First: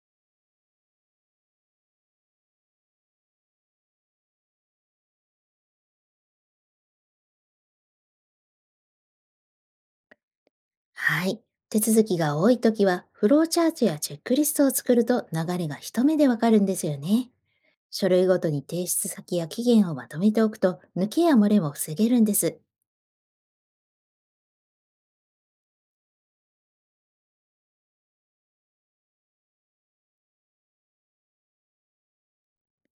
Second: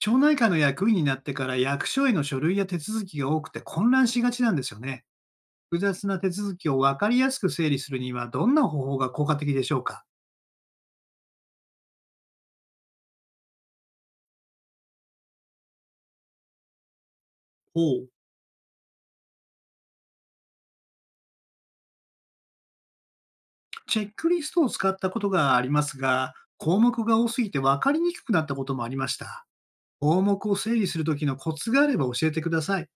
町内会の役員になってから役所への書類や手続きが多くて混乱しがちなんですよね。複雑な手続きを分かりやすく整理するにはどんな方法が効果的でしょうか？はい。手続きが多いときは、フローチャートやチェックリストを作ると流れが一目でわかるんですよね。ほう。書類ごとに提出先や期限をまとめておくと、抜けや漏れも防げるんです。チェックリストを使ったことがありますが、項目が多すぎて分かりにくくなったこともありました。項目を整理するときのコツがあれば教えてください。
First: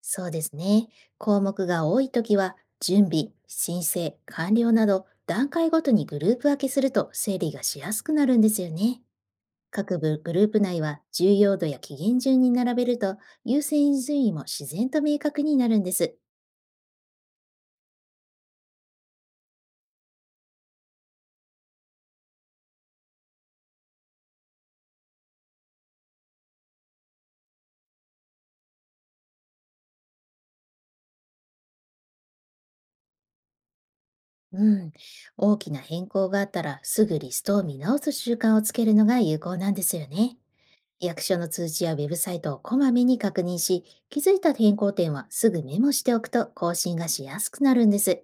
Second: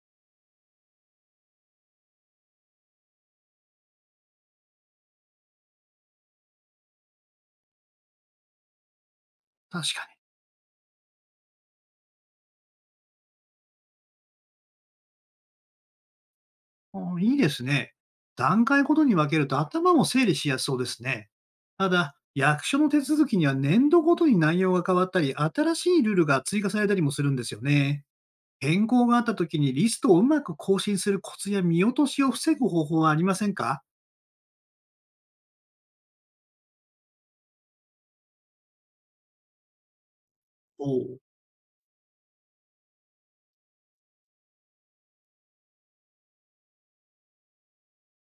そうですね。項目が多いときは、準備、申請、完了など、段階ごとにグループ分けすると整理がしやすくなるんですよね。確各かに。部グループ内は重要度や期限順に並べると、優先順位も自然と明確になるんです。いいですね。段階ごとに分けると頭も整理しやすそうですね。ただ、役所の手続きには年度ごとに内容が変わったり、新しいルールが追加されたりもするんですよね。変更があった時にリストをうまく更新するコツや見落としを防ぐ方法はありませんか？うん、大きな変更があったらすぐリストを見直す習慣をつけるのが有効なんですよね。おお。役所の通知やウェブサイトをこまめに確認し、気づいた変更点はすぐメモしておくと更新がしやすくなるんです。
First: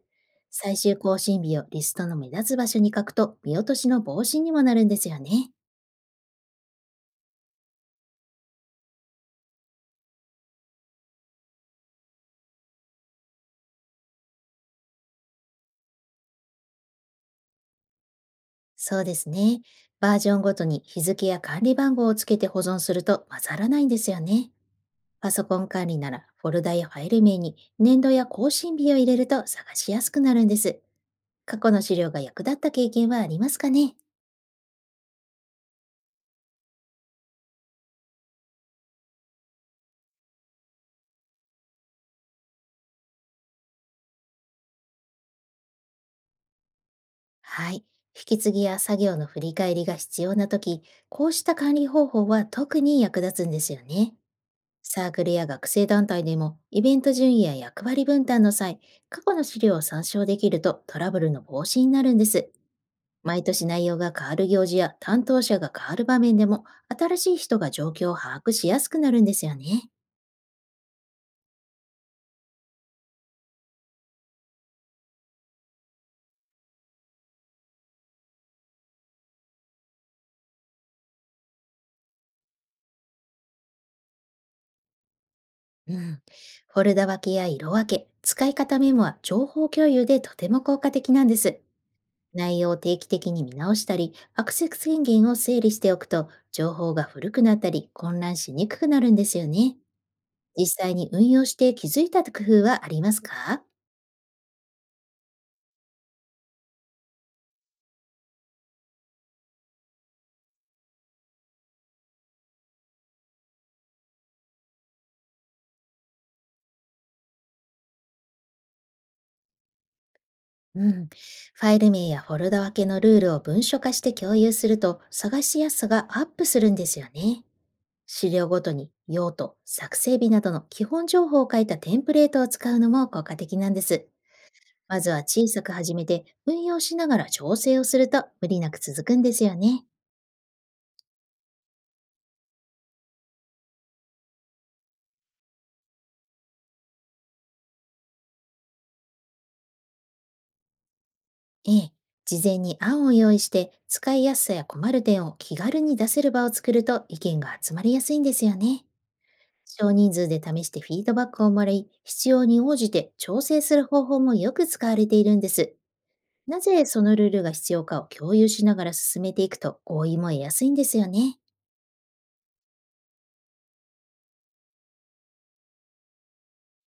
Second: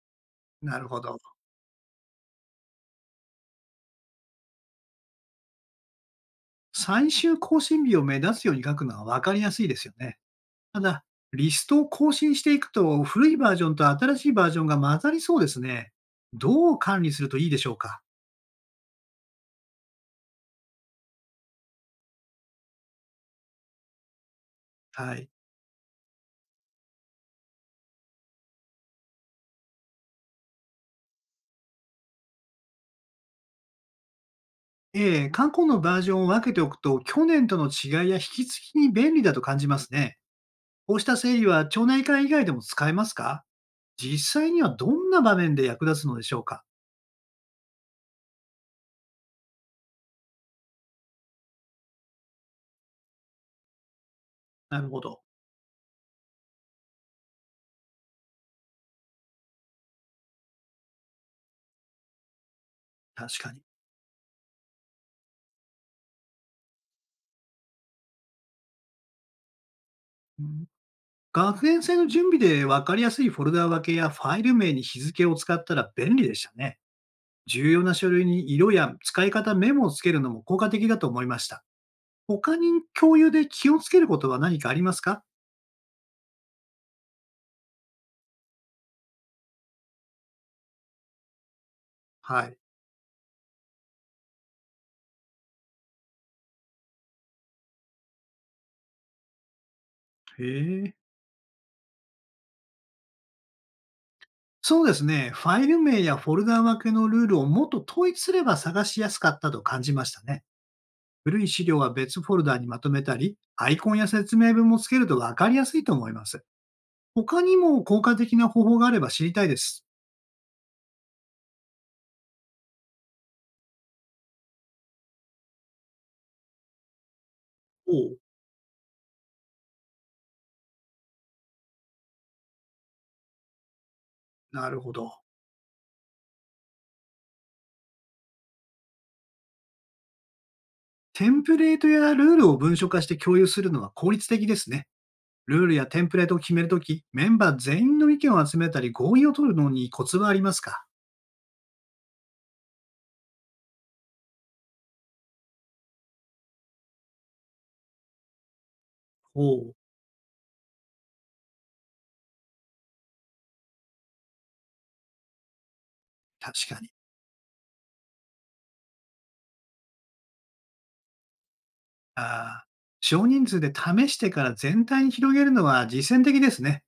最なる終ほ更ど。新日をリストの目立つ場所に書くと、見落としの防止にもなるんですよね。最終更新日を目指すように書くのは分かりやすいですよね。ただ、リストを更新していくと、古いバージョンと新しいバージョンが混ざりそうですね。どう管理するといいでしょうか？そうですね。バージョンごとに日付や管理番号をつけて保存すると混ざらないんですよね。はい。パソコン管理ならフォルダやファイル名に年度や更新日を入れると探しやすくなるんです。過去の資料が役立った経験はありますかね？ええ、過去のバージョンを分けておくと、去年との違いや引き継ぎに便利だと感じますね。こうした整理は町内会以外でも使えますか？実際にはどんな場面で役立つのでしょうか？はい。引き継ぎや作業の振り返りが必要な時、こうした管理方法は特に役立つんですよね。なるほサーど。クルや学生団体でもイベント順位や役割分担の際、過去の資料を参照できるとトラブルの防止になるんです。確毎かに。年内容が変わる行事や担当者が変わる場面でも、新しい人が状況を把握しやすくなるんですよね。うん。学園祭の準備で分かりやすいフォルダ分けやファイル名に日付を使ったら便利でしたね。重要な書類に色や使い方メモをつけるのも効果的だと思いました。他に共有で気をつけることは何かありますか？うん。フォルダ分けや色分け、使い方メモは情報共有でとても効果的なんです。はい。内容を定期的に見直したり、アクセス権限を整理しておくと、情報が古くなったり混乱しにくくなるんですよね。へ実え。際に運用して気づいた工夫はありますか？そうですね。ファイル名やフォルダ分けのルールをもっと統一すれば探しやすかったと感じましたね。古い資料は別フォルダにまとめたり、アイコンや説明文もつけると分かりやすいと思います。他にも効果的な方法があれば知りたいです。うん。ファイル名やフォルダ分けのルールを文書化して共有すると、探しやすさがアップするんですよね。おお、資料ごとに用途、作成日などの基本情報を書いたテンプレートを使うのも効果的なんです。なるほまど。ずは小さく始めて、運用しながら調整をすると無理なく続くんですよね。テンプレートやルールを文書化して共有するのは効率的ですね。ルールやテンプレートを決めるとき、メンバー全員の意見を集めたり合意を取るのにコツはありますか？ええ。事前に案を用意して、使いやすさや困る点を気軽に出せる場を作ると意見が集まりやすいんですよね。おお。少人数で試してフィードバックをもらい、必要に応じて調整する方法もよく使われているんです。な確かぜに。そのルールが必要かを共有しながら進めていくと合意も得やすいんですよね。ああ、少人数で試してから全体に広げるのは実践的ですね。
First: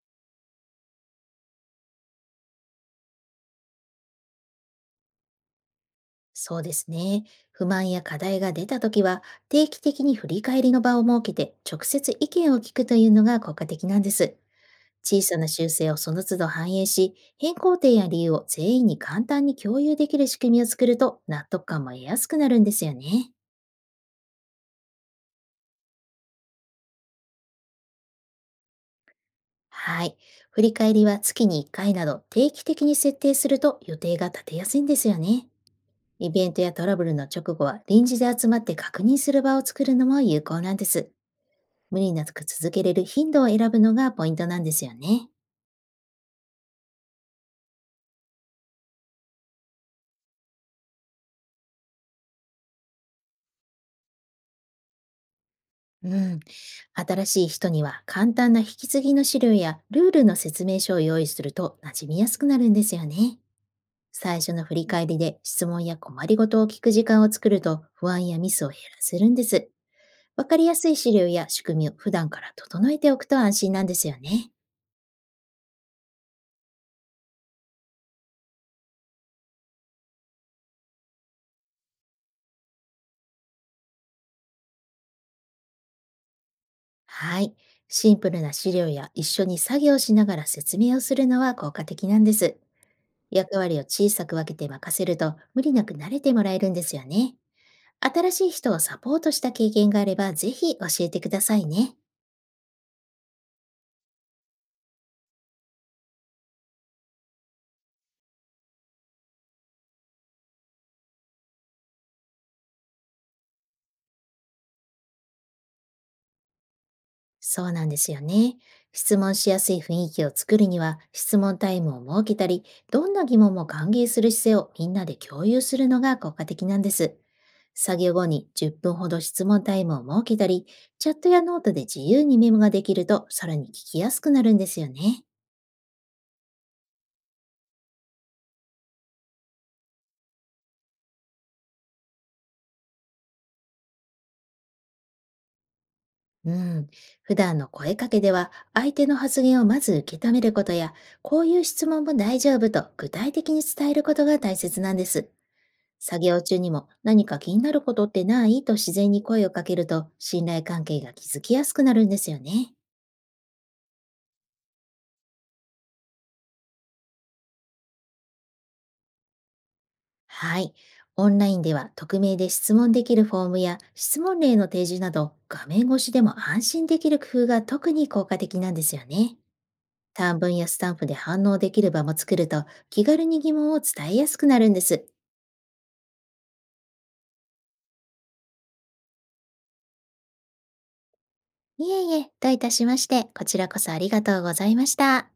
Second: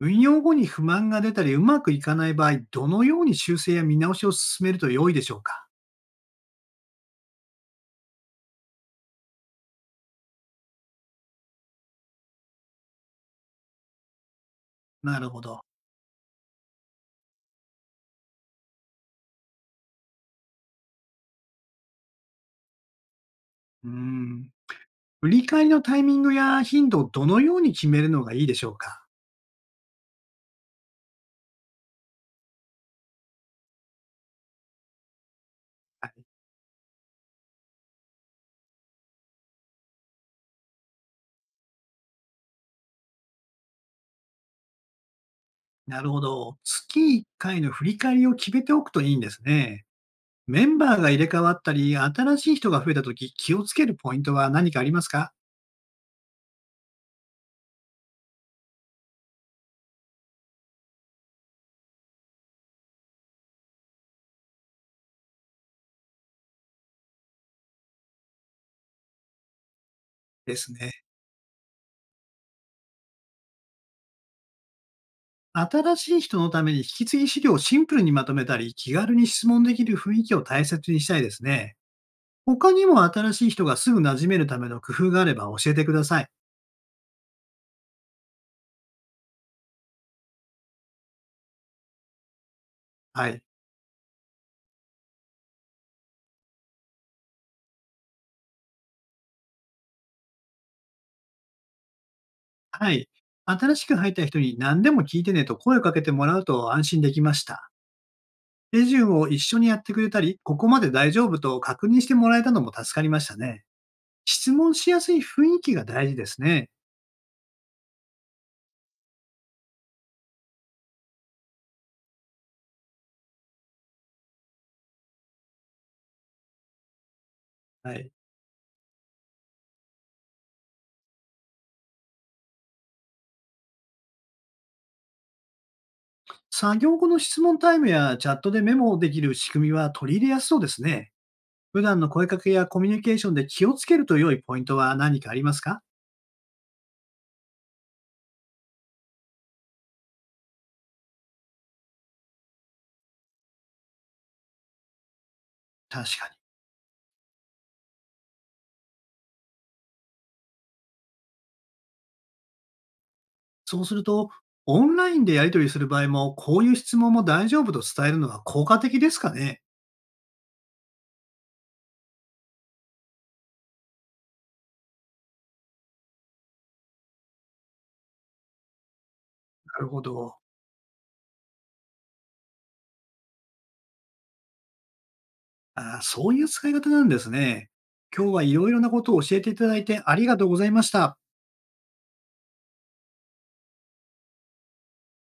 運用後に不満が出たりうまくいかない場合、どのように修正や見直しを進めると良いでしょうか？そうですね。不満や課題が出たときは、定期的に振り返りの場を設けて直接意見を聞くというのが効果的なんです。な小るさほなど。修正をその都度反映し、変更点や理由を全員に簡単に共有できる仕組みを作ると、納得感も得やすくなるんですよね。うーん。振り返りのタイミングや頻度をどのように決めるのがいいでしょうか？はい。振り返りは月に1回など定期的に設定すると予定が立てやすいんですよね。イベントやトラブルの直後は臨時で集まって確認する場を作るのも有効なんです。無理なく続けれる頻度を選ぶのがポイントなんですよね。なるほど。月1回の振り返りを決めておくといいんですね。メンバーが入れ替わったり、新しい人が増えたとき、気をつけるポイントは何かありますか？うん。新しい人には簡単な引き継ぎの資料やルールの説明書を用意すると馴染みやすくなるんですよね。最初の振り返りで質問や困りごとを聞く時間を作ると、不安やミスを減らせるんです。わでかりすやすいね。資料や仕組みを普段から整えておくと安心なんですよね。新しい人のために引き継ぎ資料をシンプルにまとめたり、気軽に質問できる雰囲気を大切にしたいですね。他にも新しい人がすぐ馴染めるための工夫があれば教えてください。はい。シンプルな資料や一緒に作業しながら説明をするのは効果的なんです。はい。役割を小さく分けて任せると無理なく慣れてもらえるんですよね。新しい人をサポートした経験があればぜひ教えてくださいね。はい。新しく入った人に何でも聞いてねと声をかけてもらうと安心できました。手順を一緒にやってくれたり、ここまで大丈夫と確認してもらえたのも助かりましたね。質問しやすい雰囲気が大事ですね。そうなんですよね。質問しやすい雰囲気を作るには、質問タイムを設けたり、どんな疑問も歓迎する姿勢をみんなで共有するのが効果的なんです。は作い。業後に10分ほど質問タイムを設けたり、チャットやノートで自由にメモができると、さらに聞きやすくなるんですよね。作業後の質問タイムやチャットでメモできる仕組みは取り入れやすそうですね。普段の声かけやコミュニケーションで気をつけると良いポイントは何かありますか？うん。普段の声かけでは、相手の発言をまず受け止めることや、こういう質問も大丈夫と具体的に伝えることが大切なんです。確作かに。業中にも何か気になることってないと自然に声をかけると、信頼関係が築きやすくなるんですよね。そうすると、オンラインでやり取りする場合も、こういう質問も大丈夫と伝えるのは効果的ですかね？はい。オンラインでは匿名で質問できるフォームや質問例の提示など、画面越しでも安心できる工夫が特に効果的なんですよね。なるほど。短文やスタンプで反応できる場も作ると気軽に疑問を伝えやすくなるんです。あー、そういう使い方なんですね。今日はいろいろなことを教えていただいてありがとうございました。いえいえ、どういたしまして、こちらこそありがとうございました。